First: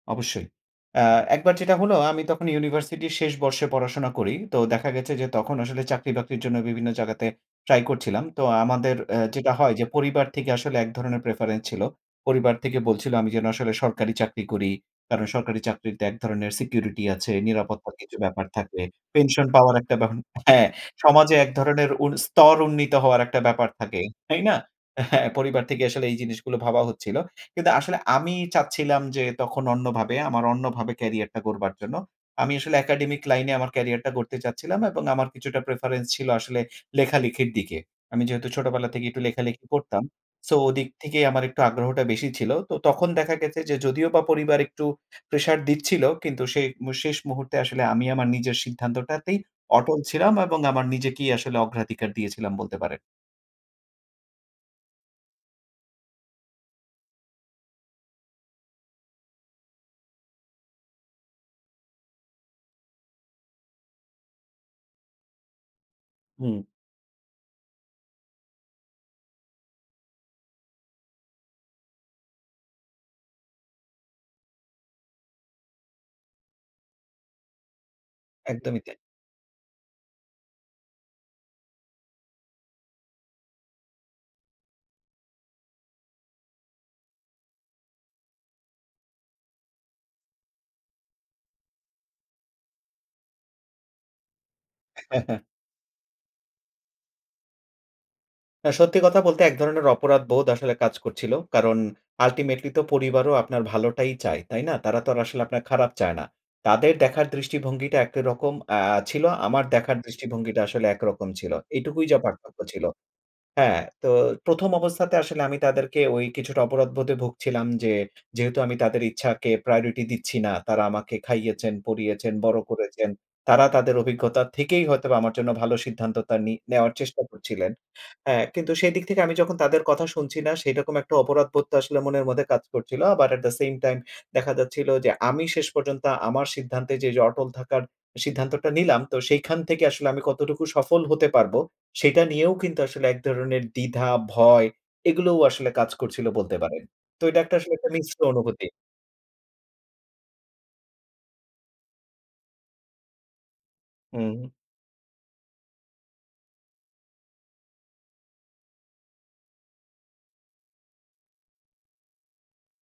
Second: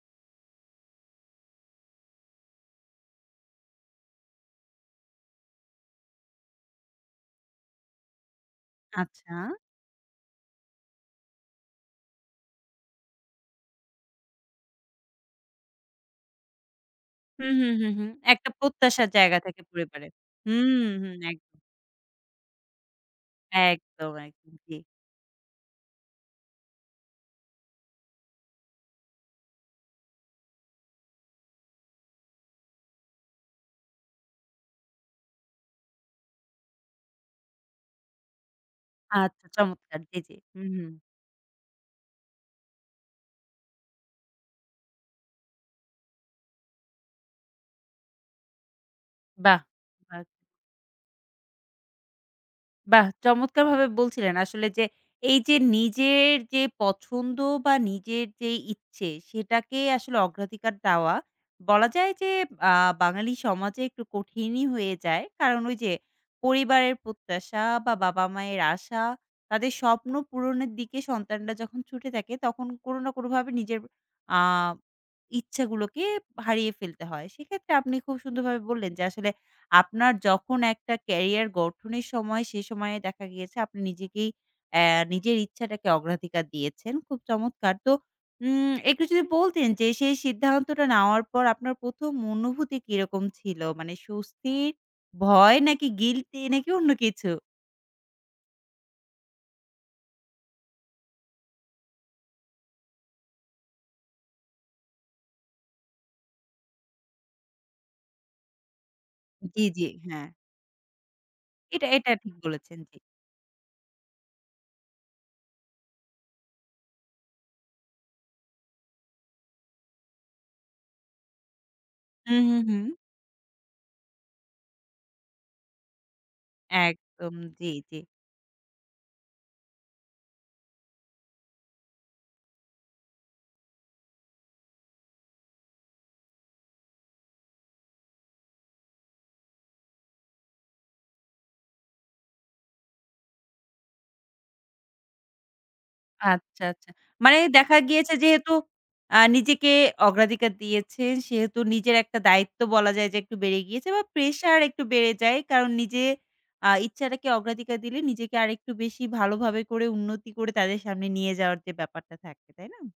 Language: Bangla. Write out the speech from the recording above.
অবশ্যই। অ্যা একবার যেটা হলো, আমি তখন ইউনিভার্সিটির শেষ বর্ষে পড়াশোনা করি। তো দেখা গেছে যে, তখন আসলে চাকরি-বাকরির জন্য বিভিন্ন জায়গাতে ট্রাই করছিলাম। তো আমাদের অ্যা আচ্ছা। যেটা হয় যে, পরিবার থেকে আসলে এক ধরনের প্রেফারেন্স ছিল। পরিবার থেকে বলছিল, আমি যেন আসলে সরকারি চাকরি করি। কারণ সরকারি চাকরিতে এক ধরনের সিকিউরিটি আছে, হুম, হুম, হুম, নিরাপত্তার হুম। কিছু ব্যাপার একটা থাকে। প্রত্যাশার জায়গা পেনশন থাকে পাওয়ার একটা পরিবারে। বহন হ্যাঁ, হুউম, হুম, সমাজে একদম। এক ধরণের উন স্তর উন্নীত হওয়ার একটা ব্যাপার থাকে। একদম, তাই একদম না? ঠিক। হ্যাঁ, পরিবার থেকে আসলে এই জিনিসগুলো ভাবা হচ্ছিল। কিন্তু আসলে আমি চাচ্ছিলাম যে তখন অন্যভাবে, আমার অন্যভাবে ক্যারিয়ারটা গড়বার জন্য। আমি আসলে একাডেমিক লাইনে আমার ক্যারিয়ারটা গড়তে চাচ্ছিলাম। এবং আমার কিছুটা প্রেফারেন্স ছিল আসলে, লেখালেখির দিকে। আমি যেহেতু ছোটবেলা থেকেই একটু আচ্ছা, লেখালেখি চমৎকার! করতাম। জ্বী, জ্বী। সো হু, হু। ওদিক থেকেই আমার একটু আগ্রহটা বেশি ছিল। তো, তখন দেখা গেছে যে, যদিওবা পরিবার একটু প্রেশার দিচ্ছিল, কিন্তু শে মু শেষ মুহূর্তে আসলে আমি আমার নিজের সিদ্ধান্তটাতেই বাহ! অটল বাহ! ছিলাম। এবং আমার নিজেকেই আসলে অগ্রাধিকার দিয়েছিলাম, বলতে পারেন। বাহ! চমৎকার ভাবে বলছিলেন আসলে যে, এই যে নিজের যে পছন্দ বা নিজের যে ইচ্ছে, সেটাকে আসলে অগ্রাধিকার দেওয়া। বলা যায় যে, আ বাঙালি সমাজে একটু কঠিনই হয়ে যায়। কারণ, ওই যে হুম। পরিবারের প্রত্যাশা বা বাবা-মায়ের আশা। তাদের স্বপ্ন পূরণের দিকে সন্তানরা যখন ছুটে থাকে, তখন কোনো না কোনোভাবে নিজের আ ইচ্ছাগুলোকে হারিয়ে ফেলতে হয়। সেক্ষেত্রে আপনি খুব সুন্দরভাবে একদমই বললেন তাই। যে আসলে, আপনার যখন একটা ক্যারিয়ার গঠনের সময়, সে সময়ে দেখা গিয়েছে আপনি নিজেকেই অ্যা নিজের ইচ্ছাটাকে অগ্রাধিকার দিয়েছেন। খুব চমৎকার! তো, উম একটু যদি বলতেন যে, সেই সিদ্ধান্তটা নেওয়ার পর আপনার ১ম অনুভূতি কিরকম ছিল? মানে স্বস্তির, ভয়, নাকি গিল্টি, নাকি অন্য কিছু? হ্যাঁ, সত্যি কথা বলতে এক ধরনের অপরাধবোধ আসলে কাজ করছিল। কারণ, আল্টিমেটলি তো পরিবারও আপনার ভালোটাই চায়। তাই না? তারা তো আসলে আপনার খারাপ চায় না। তাদের দেখার দৃষ্টিভঙ্গিটা একটারকম অ্যা ছিল, আমার জ্বী, জ্বী। দেখার হ্যাঁ। দৃষ্টিভঙ্গিটা আসলে একরকম ছিল। এটা, এটুকুই এটা যা ঠিক পার্থক্য বলেছেন। ছিল। জ্বী। হ্যাঁ, তো ১ অবস্থাতে আসলে আমি তাদেরকে ঐ কিছুটা অপরাধবোধে ভুগছিলাম যে, যেহেতু আমি তাদের ইচ্ছাকে প্রায়োরিটি দিচ্ছি না। তারা আমাকে খাইয়েছেন, পরিয়েছেন, হু, হু, বড় হু। করেছেন। তারা তাদের অভিজ্ঞতা থেকেই হয়তোবা আমার জন্য ভালো সিদ্ধান্তটা নি নেওয়ার চেষ্টা একদম। করছিলেন। জ্বী, জ্বী। অ্যা কিন্তু সেদিক থেকে আমি যখন তাদের কথা শুনছি না, সেরকম একটা অপরাধবোধ তো আসলে মনের মধ্যে কাজ করছিল। আবার অ্যাট দা সেইম টাইম দেখা যাচ্ছিল যে, আমি শেষ পর্যন্ত আমার সিদ্ধান্তে এই যে অটল থাকার, সিদ্ধান্তটা নিলাম। তো সেইখান থেকে আসলে আমি কতটুকু সফল হতে পারবো? সেটা নিয়েও কিন্তু আসলে এক ধরনের দ্বিধা, ভয়, এগুলোও আসলে কাজ করছিলো বলতে আচ্ছা, পারেন। আচ্ছা। তো মানে এটা একটা আসলে দেখা একটা গিয়েছে মিশ্র যেহেতু, অনুভূতি। অ্যা নিজেকে অগ্রাধিকার দিয়েছেন। সেহেতু নিজের একটা দায়িত্ব বলা যায় যে, একটু বেড়ে গিয়েছে বা হুম। প্রেশার একটু বেড়ে যায়। কারণ নিজের, আ ইচ্ছাটাকে অগ্রাধিকার দিলে, নিজেকে আরেকটু বেশি ভালোভাবে করে, উন্নতি করে, তাদের সামনে নিয়ে যাওয়ার যে ব্যাপারটা থাকে। তাই না?